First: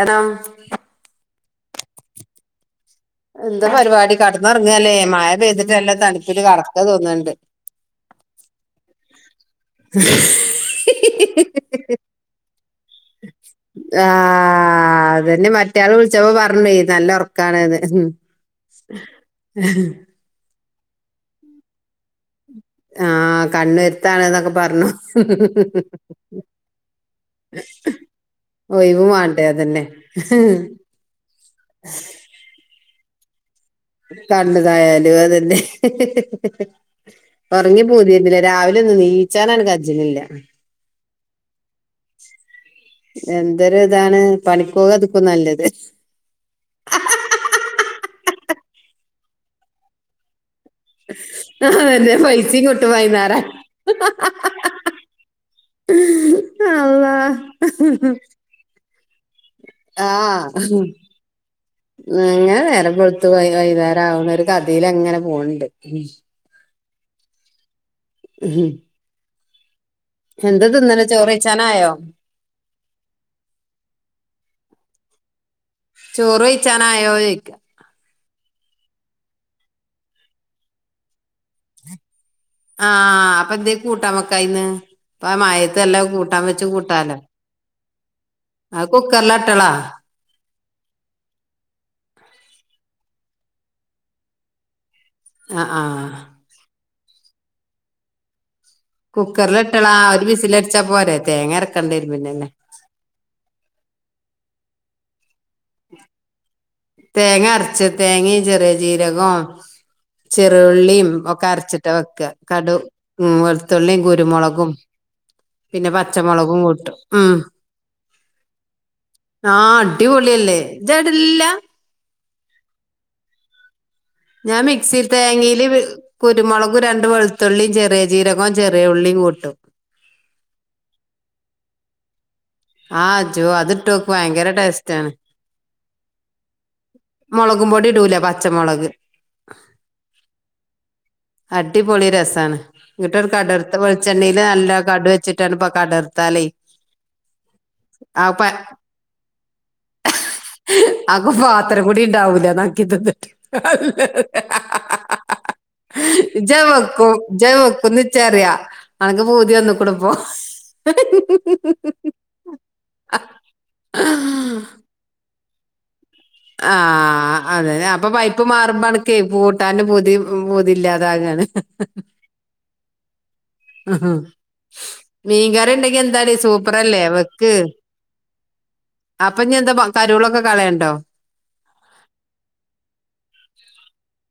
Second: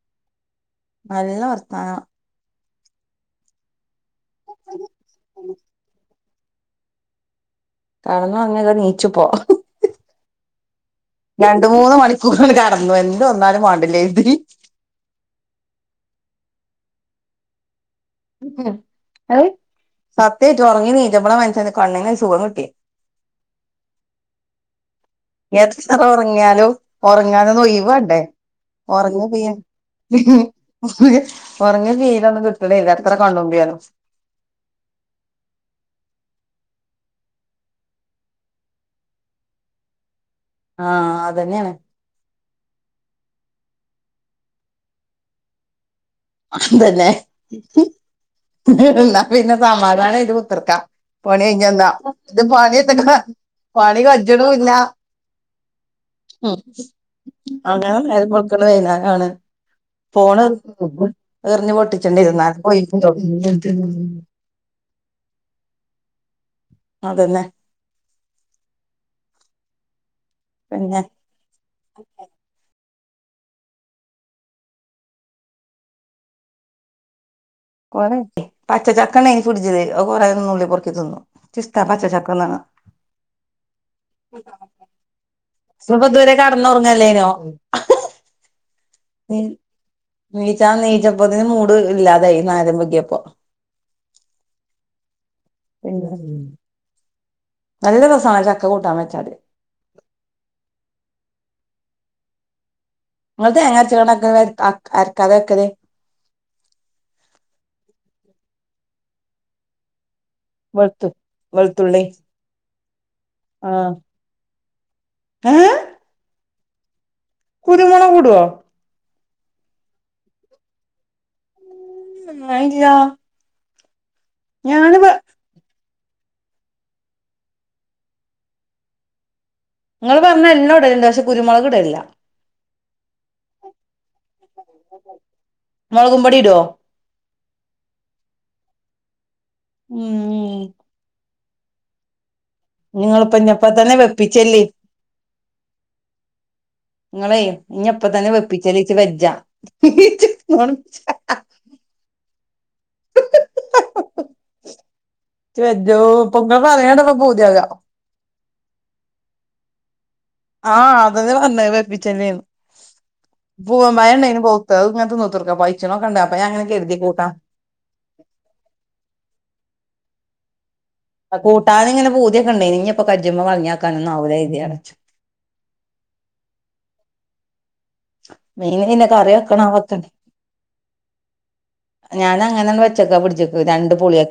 ഏടാ [unintelligible] നല്ല വർത്താനവ എന്താ പരിപാടി കെടന്ന് ഒറങ്ങുവാ അല്ലേ മഴ പെയ്തിട്ട നല്ല തണുപ്പില് കെടക്ക തോന്ന്ണ്ട് കെടന്ന് ഒറങ്ങാതെ എനിച്ചു പൊ രണ്ട് മൂന്ന് മണിക്കൂറാണ് കെടന്നു എന്ത് വന്നാലും വേണ്ടില്ല കര്തി നിങ്ങള് വിളിച്ചപ്പോ പറഞ് നല്ല ഉറക്കാണ്ന്ന് ഉം ഉം അയ് സത്യയിട്ടും ഒറങ്ങി എണീറ്റപ്പളാ മനുഷന് കണ്ണിന് സുഖംക് ആഹ് കണ്ണ് വേരുത്താണ് എന്നൊക്കെ പറഞ്ഞു എത്ര ഒറങ്ങിയാലും ഒറങ്ങന് ഒര് ഒരൊഴിവ് വേണ്ടെ ഒഴിവ് ഒറങ്ങ് പീ വേണ്ടേ അതന്നെ ഒറങ്ങിത്തീരാണ് നിർത്തെടി [unintelligible] വർ. ! ! ! ! ! ! ! ! ! ! കണ്ണ് ഇതായാലും അത് തന്നെ ഒറങ്ങി പോതിരുന്നില്ല. രാവിലൊന്നും എനിച്ചാലാണ് കാച്ചെ [unintelligible] ന്നില്ല. ആഹ് അതന്നെയാണ് എന്തൊരിതാണ് പണിപ്പോകുവാത് ഇപ്പൊ നല്ലെത്. അതന്നെ എന്നാ പിന്നെ സമാധായിട്ട് പേർക്കാം പണി കഴിഞ്ഞെന്നാ അതന്നെ ഇത് പൈസയും കിട്ടും പണിത്തന്നെ വൈന്നേരം പണി കജുണുവില്ലാ ഉം അള്ളാ അങ്ങനെ നേര വെളുക്കണെ [unintelligible] ആഹ് എറിഞ്ഞു ങ്ങനെ പൊട്ടിച്ചണ്ടിരുന്നാലും പോയിട്ടുണ്ടോ നേരവെളുത്ത് വൈകു വൈന്നേരകണ ഒരു കഥയിലാ ഇങ്ങനെ പോണ്ട് ഉം അതന്നെ മ്മ് ഹും എന്ത് പിന്നെ തിന്നന്ന് ചോറുക്കച്ചാനായോ? ചോറ് കഴിച്ചാനായോ ചോയ്ക്കാ കൊറെക്കേ പച്ചചക്ക ണ്ടായി ഫ്രിഡ്ജില് അത് കൊറെ നുള്ളി പൊറ്ക്കി തിന്നുഎനിക്കിഷ്ടാ പച്ചച്ചക്ക ആഹ് അപ്പൊന്തേ കൂട്ടാവെക്കായിന്ന് ഇപ്പ ഇപ്പൊ മഴത്തെല്ലാം ഇതുവരെ കൂട്ടാൻ വെച്ച് കൂട്ടാലോ കടന്നുറങ്ങല്ലേനോ ആ കുക്കറിലോട്ടിള ആ നെയ്ച്ചപ്പതിന് മൂട് ഇല്ലാതായ് ഞാനാദ്യമ്പൊക്കിയപ്പ ആഹ് ആഹ് [unintelligible] നല്ല രസാണോ ചക്ക വെച്ചാല് കുക്കറിലിട്ടേളാ ഒരു ബിസിലടിച്ചാ പോരേ. തേങ്ങ ചേർക്കണ്ടാരും പിന്നെന്ന. നിങ്ങ തേങ്ങായരച്ച് കണക്കിന് അക് അരക്കാതെ വെക്കത്? തേങ്ങ അരച്ച് തേങ്ങയും ചെറിയ ജീരകോം വെളുത്തു ചെറുള്ളിയും ഒക്കെ അരച്ചിട്ട് വെളുത്തുള്ളി വെക്ക്ക. കടുക് ഉം ആഹ് വെളുത്തുള്ളിയും കുരുമുളകും. പിന്നെ പച്ചമൊളകും കൂട്ടും ഉം കുരുമൊളകിടുവോ? ആഹ് അടിപൊളിയല്ലേ. ജടില്ല ഉം മൈന്റില്ല. ഞാൻ മിക്സിയിൽ തേങ്ങയില് വെ കുരുമൊളക് രണ്ട് വെളുത്തുള്ളിയും ചെറിയ ജീരകവും ചെറിയ ഉള്ളിയും കൂട്ടും. നിങ്ങള് പറഞ്ഞാ എല്ലാ ഇടലൊണ്ട്. പക്ഷെ കുരുമൊളക് ഇടലില്ല. ആഹ് ജോ അതിട്ട് നോക്ക് ഭയങ്കര ടേസ്റ്റാണ്. മൊളകും പൊടിയിടോ മൊളകും പൊടി ഇടൂല. പച്ചമൊളക്. ഉം ഉം അടിപൊളി രസാണ്. എന്നിട്ടൊരു നിങ്ങളിപ്പ ഇഞ്ഞപ്പ കടുർത്ത തന്നെ വെളിച്ചെണ്ണയില് വെപ്പിച്ചല്ലേ നല്ല കടു വെച്ച്. ട്ടനപ്പ കടർത്താലേ നിങ്ങളേ ഇനി എപ്പ ആ തന്നെ പ വെപ്പിച്ചേല്ലേനിച്ച് വെജാ. നോൺ വെജാ. ഇതാവൂല്ല നക്കിടെട്ടുതിട്ട് വെജോ പ്പ മണിയാണ്ടെന്റെ പൂതിയല്ലാ. അറിയ ഒനക്ക് പൂതി വന്ന് കൊടുപ്പോ. ആഹ് അതങ്ങനെ വന്നായിരുന്നു ഏപ്പിച്ചന്നേന്. വും മഴയെണ്ണന് പോത്ത് അത് ഇങ്ങനത്തെ നോ ക്ക പൈച്ചണക്കൊണ്ടാരുന്ന് ആഹ് അതെ. അപ്പൊ പൈപ്പ് മാറുമ്പോഴാണ് ക്കെപ്പൂട്ടാനും പുതി പുതില്ലാത്ത. ആ കൂട്ടാനിങ്ങെനെ പൂതിയെക്കെ ഉണ്ടായ്നു. ഇനിയപ്പൊ കടി ങു ഹൂ. മീൻകറി ഉണ്ടെങ്കിയെന്താണ് സൂപ്പറല്ലേ വെക്ക്. മീന് പിന്നെ കറി അപ്പൊ ഇഞ് വെക്കണോ എന്താ വെക്കണ്ടേ കരോളൊക്കെ കളയാണ്ടോ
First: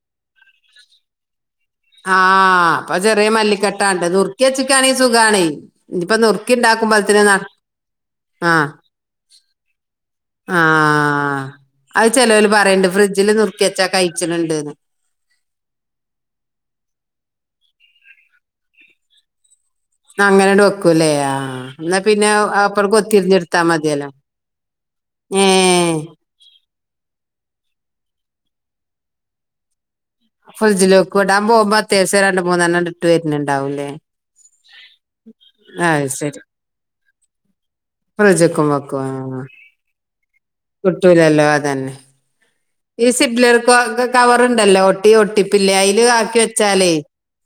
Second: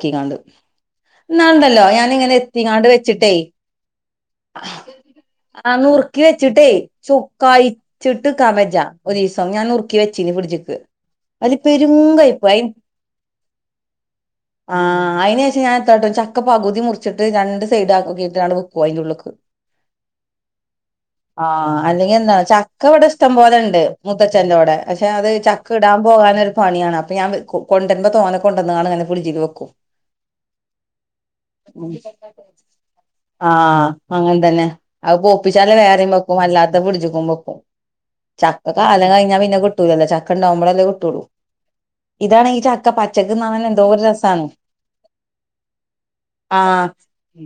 [inaudible] എന്നാണ്ടല്ലോ ആ ഞാനിങ്ങനെ എത്തിങ്ങാണ്ട് അപ്പൊ ചെറിയ വെച്ചിട്ടേ മല്ലിക്കെട്ടാണ്ട് നുറുക്കി വെച്ചിക്കാണെങ്കിൽ സുഖാണേ ആ ഇനിയിപ്പൊ നുറുക്കി വ വച്ചിട്ടെ ഉണ്ടാക്കുമ്പോഴത്തേന് ചൊക്കഴിച്ചിട്ട്നിക്കാൻ ആഹ് വജ്ജ ഒരു ദിവസം ഞാൻ നുറുക്കി വെച്ച വെച്ചിനി ഫ്രിഡ്ജ് ക്ക് ആഹ് അതു പേരും അത് കഴിപ്പ് ചെലോല് പറയ്ണ്ട് ഫ്രിഡ്ജില് നുറുക്കിയെച്ചാ കഴിച്ച്ണ് ണ്ട്ന്ന് ആ അയിന് ശേഷം ഞാൻ എത്താട്ടും ചക്ക പകുതി മുറിച്ചിട്ട് രണ്ട് സൈഡക്കട്ടാണ് അതിന്റുള്ളിക്ക് [inaudible] അങ്ങനെ വെക്കൂല്ലേ ആ എന്നാ അല്ലെങ്കി പിന്നെ എന്താണ് ചക്ക അപ്പം. ഇവിടെ ഇഷ്ടം പോലെ കൊത്തിരിഞ്ഞെടുത്താ ഇണ്ട് മതിയല്ലോ മുത്തച്ഛന്റോടെ പക്ഷെ അത് ചക്ക് ഏഹ് ഇടാൻ പോകാൻ ഒരു പണിയാണ് അ കൊണ്ടരുമ്പോ തോനെ കൊണ്ടന്നാണ് അങ്ങനെ ഫ്രിഡ്ജിൽ വെക്കും ഫ്രിഡ്ജില് വെക്കും ഇടാൻ പോകുമ്പോ അത്യാവശ്യം രണ്ട് മൂന്നെണ്ണണ്ട് ഇട്ട് ആഹ വര്ന്ണ്ടാവൂല്ലേ അങ്ങൻ തന്നെ പോപ്പിച്ചാൽള്ള അത് വേറിം വെക്കും ശരി അല്ലാത്ത ഫ്രിഡ്ജ് ക്കും വെക്കും ഫ്രിഡ്ജ്ക്കും ചക്കക്ക വെക്കും കാലം കഴിഞ്ഞ ആഹ് പിന്നെ കിട്ടൂലല്ല ചക്ക ഉണ്ടാകുംബളല്ലേ കിട്ടള്ളൂ കിട്ടൂലല്ലോ അതന്നെ ഈ സിബ്ലർക്ക് ഒരു ഒക്കെ രസാണ് കവറുണ്ടല്ലോ ഒട്ടി ഒട്ടിപ്പ്ള്ള അയില് ആക്കി ആഹ് വെച്ചാലേ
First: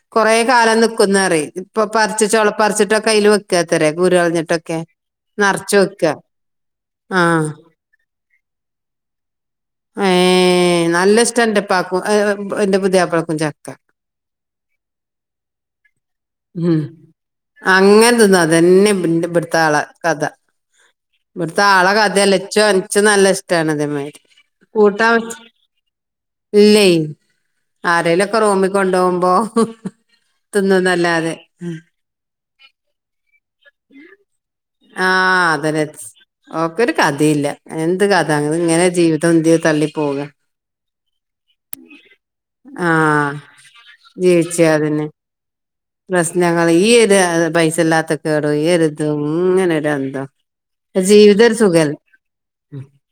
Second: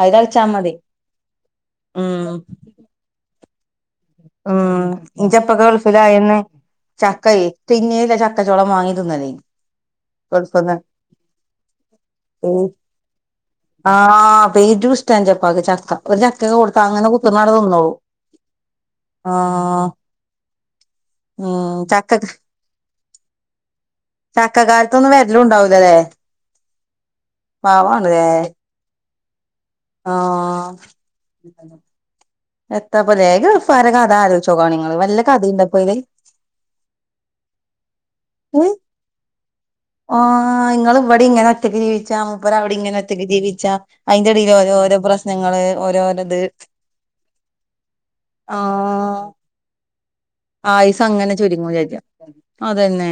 അത് കുറേ തളിച്ചാ മതി കാലം നിക്കുന്നറി ഇപ്പൊ പറി ഉം ച്ചിട്ടോളപ്പറിച്ചിട്ട് ഒക്കെ അയില് വെക്കാത്രേ കുരു കളഞ്ഞിട്ടൊക്കെ ഉം ഇന്ടെപ്പ നറച്ച് വെക്കാ ഗൾഫിലയെന്നു ചക്ക ആഹ് തിങ്ങി ചക്ക ചക്ക ചോള മാങ്ങി തിന്നാലെനി ഏ കൊഴസല്ല നല്ല ഇഷ്ട എന്റെപ്പാക്കും [unintelligible] എന്റെ പുതിയാപ്പളക്കും ചക്ക ആ പേരും ഇഷ്ട ഇന്ടെ ഇപ്പക്ക് ചക്ക ചക്ക ഉം കൊടുത്താ അങ്ങനെ കുത്തിനാട് നിന്നോള്ളൂ പിന്ന പിടുത്ത ആള കഥ ഇവിടുത്തെ ഉം ആളെ കഥ ചക്ക ഇച്ചും നല്ല ഇഷ്ടമാണ് അതേമാതിരി ചക്കകാലത്തൊന്നും കൂട്ടാൻ വര്ലും ഉണ്ടാവലില്ലല്ലെ ഇല്ലേ ആരലൊക്കെ റൂമിൽ കൊണ്ടു പോകുമ്പോ തിന്നും ന്നല്ലാദേ എത്ത പ്പലെ ആഹ ഇപ്പോ അതെന്നെ അയില് ഓക്കരു കഥയില്ല എന്ത് കഥ ഇങ്ങനെ ജീവിതം തള്ളി പോക ആങ്ങൾ ഇവിടെ ഇങ്ങനെ ഒറ്റക്ക് ജീവിച്ചാ മൂപ്പര് അവിടിം ഇങ്ങനെ ഒറ്റക്ക് ആഹ് ജീവിച്ചാ അതിന്റെടയിലോ ജീവിച്ച രോ ഓരോ അതന്നെ പ്രശ്നങ്ങള് ഓരോരത് പ്രശ്നങ്ങൾ ഈര് പൈസ ഇല്ലാത്ത കേടും ഈഒരിതും ആഹ് ഇങ്ങനെരു എന്തോ ആയുസ് അങ്ങനെ ചുരുങ്ങും ചെജ്ജാ അതന്നെ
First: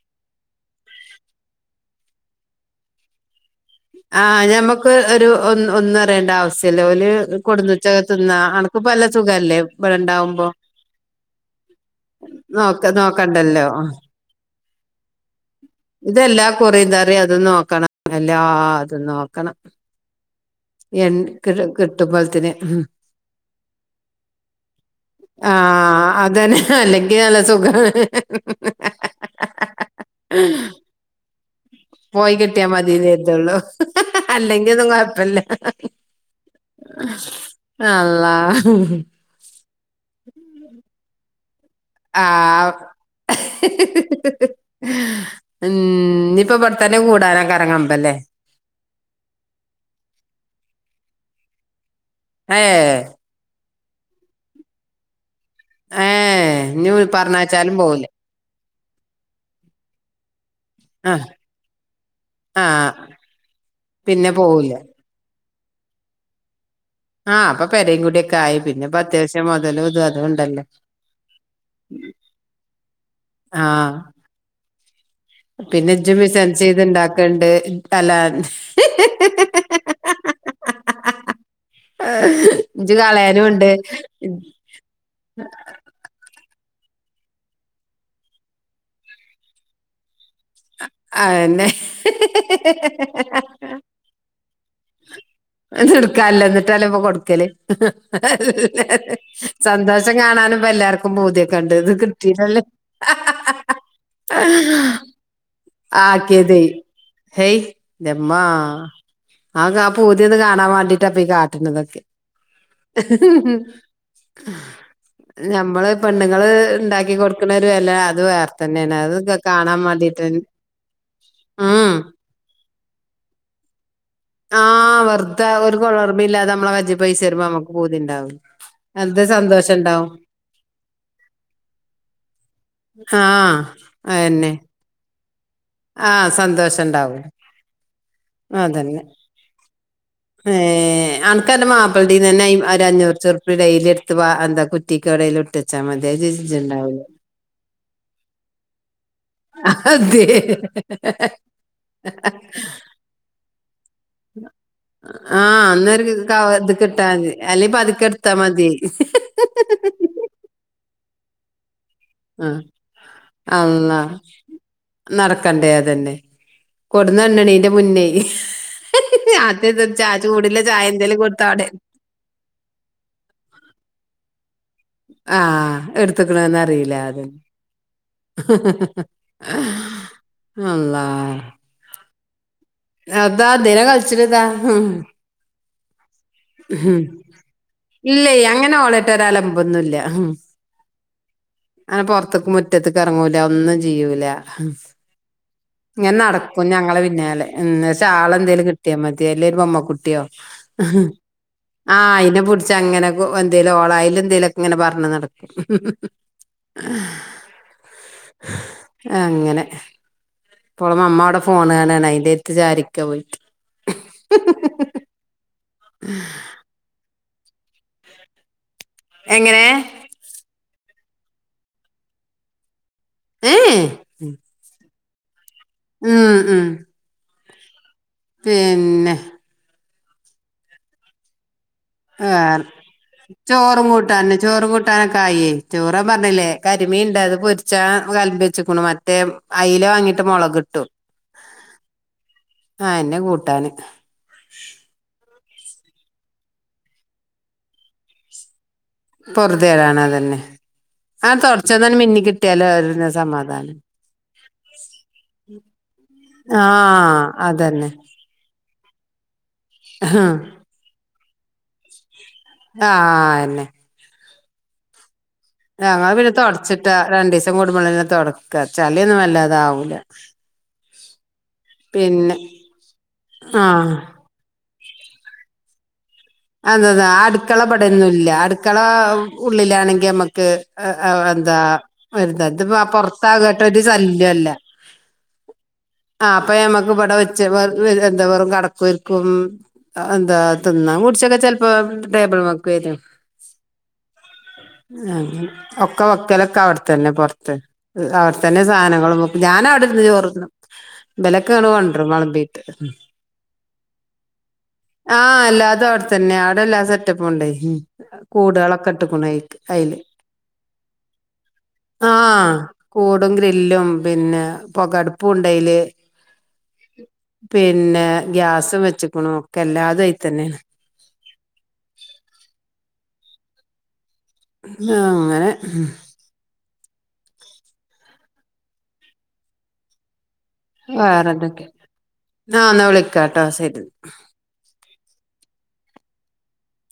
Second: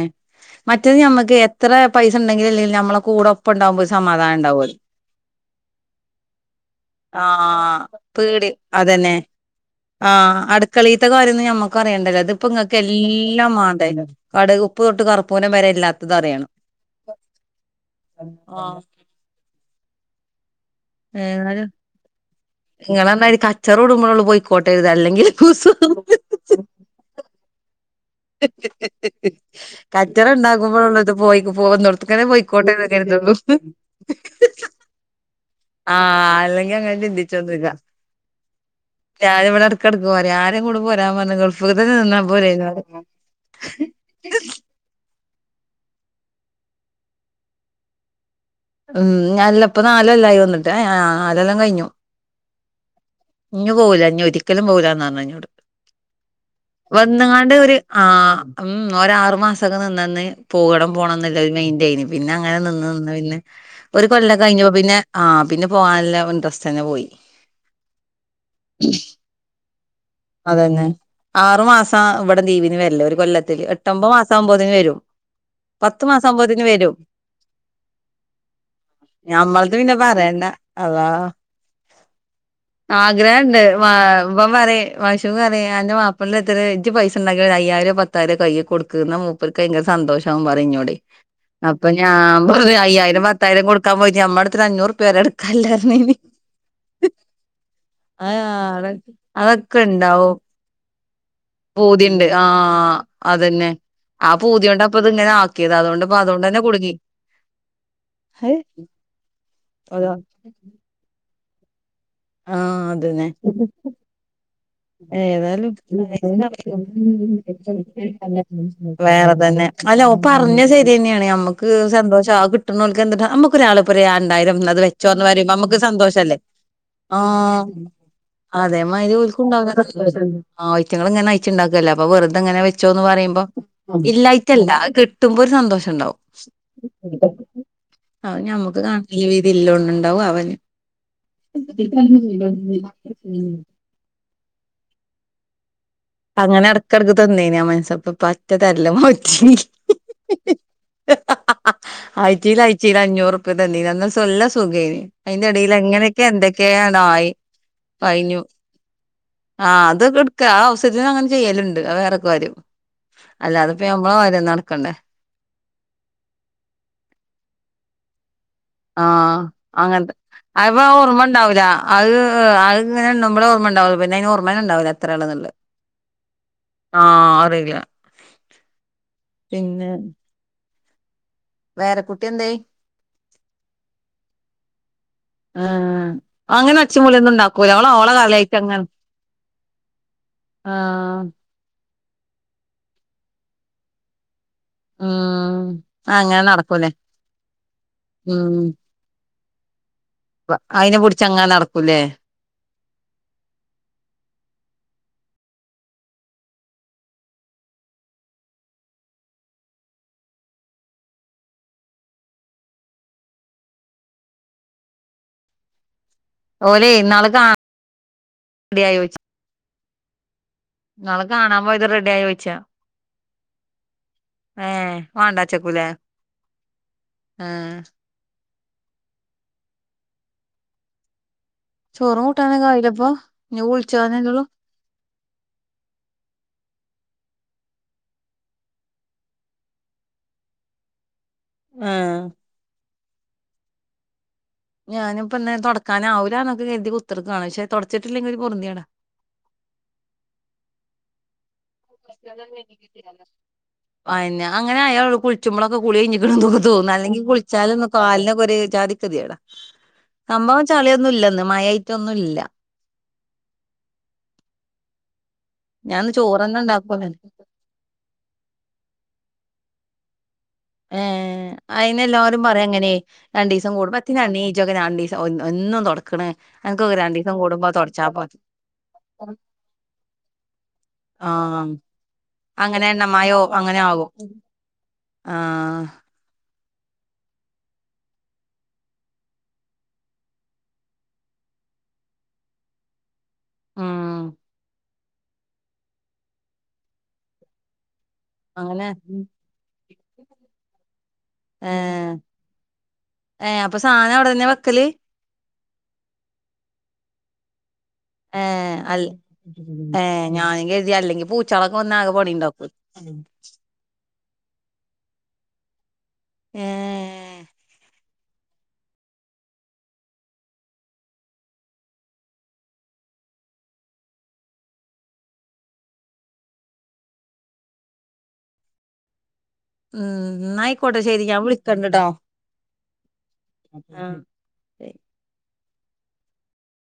മറ്റത് നമ്മക്ക് എത്ര പൈസ ഉണ്ടെങ്കിലും ഇല്ലങ്കിലും നമ്മളെ കൂടെ ഒപ്പം ഉണ്ടാവുമ്പോ ഒരു ആ സമാധാനം ഉണ്ടാവുല്ലോ ഞമ്മക്ക് ഒരു ഒ ഒന്നും അറിയേണ്ട ആവശ്യല്ല ഓരു ആഹ് കൊടുന്നച്ച തിന്നാ പേടി അനക്കിപ്പ നല്ല അതന്നെ സുഖല്ലേ ആ ഇവിടെണ്ടാവുമ്പോ അടുക്കളീത്തെ കാര്യം നമ്മക്ക് അറിയണ്ടല്ല ല്ലോ ഇതിപ്പം നോക്ക നോക്കണ്ടല്ലോ എല്ല കടക് ഉപ്പ് തൊട്ട് കറുപ്പൂരം വരെ ഇല്ലാത്തത് അറിയണം കുറി ന്താറിം അതും നോക്കണം എല്ലാതും. നോക്കണം എൻ കി ഏതാലും കിട്ടുമ്പോത്തിന് ഇങ്ങള് പറഞ്ഞ മതിരി കച്ചറ കൂടുമ്പോളോള്ളൂ പോയിക്കോട്ട കരുത അല്ലെങ്കിൽ ആഹ കുസു അതന്നെ അല്ലങ്കി നല്ല സുഖണ്‌ കച്ചറ ഉണ്ടകുമ്പോളള്ളൂ ഇത് പോ പോന്നോടുത്തിക്കന്നെ പോയി കിട്ടിയാ പോയിക്കോട്ടേ ന്നു മതിന്നേ കരുതും കരുതുള്ളൂ അല്ലെങ്കി ഒന്നും കൊഴപ്പല്ല ആ അല്ലെങ്കിൽ അങ്ങ ചിന്തിച്ചൊന്നുമില്ല അള്ളാ ഞാന് ഇവിടെ കടക്ക പോ ആരെ ഇങ്ങളോട് പോരാൻ പറഞ്ഞ ഗൾഫ്ലന്നെ നിന്ന ആഹ് പോരെനിയോ [inaudible] ഉം ഇപ്പൊ ഇവിടത്തന്നെ കൂടാനൊക്കെ ഇറങ്ങ്പല്ലേ ഉം ഞാനല്ല ഇപ്പൊ നാലല്ലായി വന്നിട് നാലെല്ലാം കഴിഞ്ഞു ആഹ ഇഞ് പോവൂല്ല ഇനി ഒരിക്കലും പോകില്ലന്ന് പറഞ്ഞു എന്നോട് ഏഹ് ഇനി വന്നുകാണ്ട് ഒരു പറഞ്ഞയച്ചാലും പോവൂല ആ ഉം ഒ ആറു മാസക്കെ നിന്നന്ന് പോകണം ആഹ് പോകണന്നുള്ള മെൻറയി പിന്നെ അങ്ങനെ നിന്ന് ആഹ് നിന്ന് പിന്നെ ഒരു പിന്നെ കൊല്ലംക്കെ പോവൂല കഴിഞ്ഞപ്പം പിന്നെ ആ പിന്നെ പോകാനല്ലവ [unintelligible] ആ അപ്പൊ പെരയും കൂടെക്കെ ആയി പിന്നെ പത്ത് ദിവസം മുതൽല് അത് തന്നെ ആറു മാസം ഇവിടെ ലീപവിന് വരില്ല ഒരു കൊല്ലത്തില് ആഹ് എട്ടൊമ്പത് മാസം ആകുമ്പോതിന് വരും. പിന്നെ പത്ത് മാസം ജുമിസൻസ് ആകുമ്പോത്തിന് വരും ചെയ്ത്ണ്ടാക്കണ്ട് അലാത് ഞമ്മളത് പിന്നെ അതാണ് ഇജ്ജ് ആഗ്രഹമുണ്ട് കളയാനുണ്ട് ഇവൻ പറയും പക്ഷെ അറിയാ എന്റെ മാപ്പളക്കെ ത്ര ഇ പൈസ ഉണ്ടങ്കി അയായിരോ പത്തായിരം കൈയ്യി കൊടുക്കുന്ന മൂപ്പർക്ക് ഭയങ്കര സന്തോഷം പറഞ്ഞോടി അതന്നെ അപ്പൊ ഞാൻ പറ അയ്യായിരം പത്തായിരം കൊടുക്കാൻ പോയിട്ട് നമ്മടത്ത് അഞ്ഞൂറ് റുപ്പ തരാൻ ഇത് എടുക്കാല്ലോ എന്നിട്ടല്ലേ ഇപ്പൊ കൊടുക്കല് [unintelligible] അതെ ഒക്കെ സന്തോഷം ഇണ്ടാവും കാണാനും ഇപ്പൊ എല്ലാവർക്കും പൂതിയൊക്കെ ഉണ്ട് ഇത് പൂതിയുണ്ട് ആ കിട്ടിയില്ലല്ലേ അതന്നെ ആ പൂതിയോണ്ട് അപ്പൊ തന്നെയാ ആക്കിയത് ഹേയ് [unintelligible] ആ ങ്ങാ പൂതിയൊന്ന് കാണാൻ വേണ്ടിട്ടാപ്പി കാട്ടിനതൊക്കെ ആ അതന്നെ ഏതാലും നമ്മള് പെണ്ണുങ്ങള് ഉണ്ടാക്കി കൊടുക്കണ ഒരു വില അത് വേറെ [unintelligible] തന്നെയാണ് അത് വേറെ ക- തന്നെ കാണാൻ അല്ല വേണ്ടിട്ട് പറഞ്ഞത് ശരി തന്നെയാണ് നമ്മുക്ക് ഉം സന്തോഷം ആ കിട്ടുന്നാൾക്ക് എന്തിനാ നമ്മുക്ക് ഒരാളെ പരി എണ്ടാലും ആ അത് വെച്ചോന്ന് വെറുതെ പറയുമ്പോ ഒരു നമുക്ക് സന്തോഷം അല്ലേ കുളർമയില്ലാതെ നമ്മളെ കജ്ജി ആ പൈസ വരുമ്പോ നമുക്ക് പൂതി ഉണ്ടാവും അതേമാതിരി എന്ത് സന്തോഷം ഒക്കണ്ടാവുന്ന ഉണ്ടാവും സന്തോഷം ആഴ്ചകളങ്ങനെ അയച്ചുണ്ടാക്കല്ലേ അപ്പൊ വെറുതങ്ങനെ വെച്ചോന്ന് പറയുമ്പോ ആഹ് ഇല്ലായിറ്റില്ല കിട്ട് ആ സന്തോഷം ഉണ്ടാവും അത് ഞമ്മക്ക് അതന്നെ കാണുന്നില്ല വീതി ഇല്ലോണ്ടുണ്ടാവും ഏ അവന് ആൾക്കാര [unintelligible] അങ്ങനെ ഇടക്കിടക്ക് തന്നെനേം മനസപ്പറ്റ് തരില്ല മോറ്റി അതെ ആഴ്ചൽ ആഴ്ചേൽ അഞ്ഞൂറ് രൂപ തന്നെൻ എന്നാൽ സ്ലൊല്ല സുഖേനന് അതിന്റെ ആഹ് ഇടയിൽ അന്നൊരു എങ്ങനെയൊക്കെ കവ എന്തൊക്കെയ ഇത് കിട്ടാ മതി അല്ലെ പതുക്കെ എടുത്താ മതി ആ അതെടുക്കുക ആ അവസരത്തിന് അങ്ങനെ ചെയ്യലുണ്ട് ക്ക വരും ആ നടക്കണ്ടേ അതന്നെ കൊടന്നണ്ടണീന്റെ മുന്നേ ആദ്യഹത്തെ ചാച്ചോ അപ്പൊ ഓർമ്മ ഉണ്ടാവില്ല അത് അത്ങ്ങനെ ഉണ്ട്പോള ഓർമ്മ ഉണ്ടാവും പിന്നെ ഓർമ്മന്നെ ഉണ്ടാവൂല ആ എത്രയാണ്ന്നുള്ളത് എടുത്തേക്കണന്ന് അറിയില്ല അത് ആഹ് അറിയില്ല അള്ളാ വേറെ കുട്ടി എന്തായി അതാ അദ്ദേഹ കളിച്ചിട്ടതാ ആ അങ്ങനെ ഒച്ചമൂളിയൊന്നും ഉണ്ടാക്കൂല അവള് ഓള ഇല്ലേ അങ്ങനെ കളിയായിട്ടങ്ങെ ഓളേട്ട് ഒരലമ്പൊന്നുല്ല ആ അ പൊറത്തേക്ക് മുറ്റത്തെക്ക് ഇറങ്ങൂല ഒന്നും ചെയൂല്ല ഉം ഇങ്ങനെ അങ്ങനെ നടക്കും നടക്കൂലേ ഞങ്ങളെ പിന്നാലെ ഷാൾ എന്തേലും കിട്ടിയാ മതിയല്ലേ ഒരു ബൊമ്മക്കുട്ടിയോ അതിനെ പിടിച്ചങ്ങ് ആ അയിനെ പിടച്ച് അങ്ങനെക്ക് എന്തേലും ഓളായാല എന്തേലും ഇങ്ങനെ പറഞ്ഞ് നടക്കും അങ്ങനെ ഇപ്പോള അമ്മ അവിടെ ഫോൺ കാണാണ് അയിന്റെ അടുത്ത് ചാരിക്ക പോയി ഓലെ ഇന്നാളെ കാ എങ്ങനെ? നിങ്ങള് കാണാൻ പോയത് റെഡി ആയോ ചോയിച്ച ഏ ഉം ഉം ആഹ പിന്നെ ചോറും ആ കൂട്ടാനൊക്കെ ആയിലപ്പൊ ഇനി ചോറും കൂട്ടൻ വിളിച്ചാനല്ലേള്ളൂ ചോറും കൂട്ടാനൊക്കെ ആയി ചോറൻ പറഞ്ഞില്ലേ കരിമി ഉണ്ട് അത് പൊരിച്ചാ കലമ്പി വെച്ചക്കണു മറ്റേ അയില് വാങ്ങിട്ട് മുളക് കിട്ടും ആഹ ആഹ എന്നെന്നെ കൂട്ടാന് ഞാനിപ്പൊന്നെ തുടക്കാനാവില്ലന്നൊക്കെ കരുതി കുത്തിർക്കാണ് പെ തുടച്ചിട്ടില്ലെങ്കിൽ ഒരു പൊന്തിേടാ പൊറുതേടാണ്തന്നെ ആ തുടച്ചന്നൻ മിന്ന കിട്ടിയാലോ അവ സമാധാനം പിന്നെ അങ്ങനെ ആയാളോ കുളിച്ചുമ്പോളൊക്കെ കുളി കിഞ്ഞിക്കിുന്ന തൊക്ക തോന്ന ആഹ് അെങ്കിൽളിച്ചാലും ഒ അതന്നെ കാലിനൊെ ഒരു ജാതി ടാ ആഹ് സംഭവം ചളിയൊന്നും ഇല്ലന്ന് മഴമായിട്ട ഒന്നും ഇല്ല ആഹ എന്നന്നെ ഞങ്ങ ഞാൻന്ന് പിന്നെ ചോറന്നെ തുടച്ചിട്ടാ ഇണ്ടാക്കുള്ളൂ രണ്ടു ദിവസം കൂടുമ്പോളെ തുൊടക്ക ചലിയൊന്നും വല്ലാതെ ആാവൂല ഏ അയിന്െല്ലാവരും പറയാ അങ്ങനെ രണ്ടു ദിവസം ആഹ് കൂടുമ്പത്തിാണ് ഈജോക്കെ രണ്ടു ദിവസം ഒ എന്നും തുടക്ക അതതാ അടുക്കള പടൊന്നുംല്ല പോരെ അടുക്കള ഉള്ളിലാണെങ്കി നമ്മുക്ക് എന്താ ആഹ് വത് അങ്ങനെ എണ്ണമയോ പുൊറത്താകട്ട ഒരു ശല്യംല്ല ആ അപ്പ മ്മക്ക് ഇവിടെ വെച്ച എന്താ പറ കടക്കൊരിക്കും എന്താ തിന്ന [unintelligible] ചെലപ്പോ [unintelligible] ഉം അങ്ങനെ ഒക്ക വെക്കലൊക്കെ അവിടത്തന്നെ പൊറത്ത് അവിടെത്തന്നെ അങ്ങനെ സാധനങ്ങളും ഞാനവടെരുന്ന് ചോറ്തിനും ഇബാലൊക്കെ ഇങ്ങോട്ട് കൊണ്ട്റും ഏഹ് വേളമ്പിട്ട് ഏഹ് അപ്പൊ സാനം അവടെന്നെ വെക്കല് ആഹ്‌ എല്ലാ അവടെത്തന്നെയാ അവടെല്ലാ സെറ്റപ്പ് ഉണ്ടായി ഏഹ് അൽ കൂട്കളക്ക്ട്ട്ക്കണ് അയിക്ക് അതില് ഏഹ് ഞാനും കരുതി അല്ലെങ്കി പൂച്ചാളൊക്കെ വന്നാ ആകെ ആഹ് പണിണ്ടാക്കും കൂടും ഗ്രില്ലും പിന്നെ പൊകടുപ്പുണ്ടായില് ഏഹ് പിന്നെ ഗ്യാസു വെച്ചക്കണു ഒക്കെ എല്ലാതും അയി തന്നെണ് അങ്ങനെ ഉം ഉം ന്നായിക്കോട്ടെ ശെരി ഞാൻ വിളിക്കണ്ട്ട്ടോ ക്കട്ടാ സെരി ആഹ് ശരി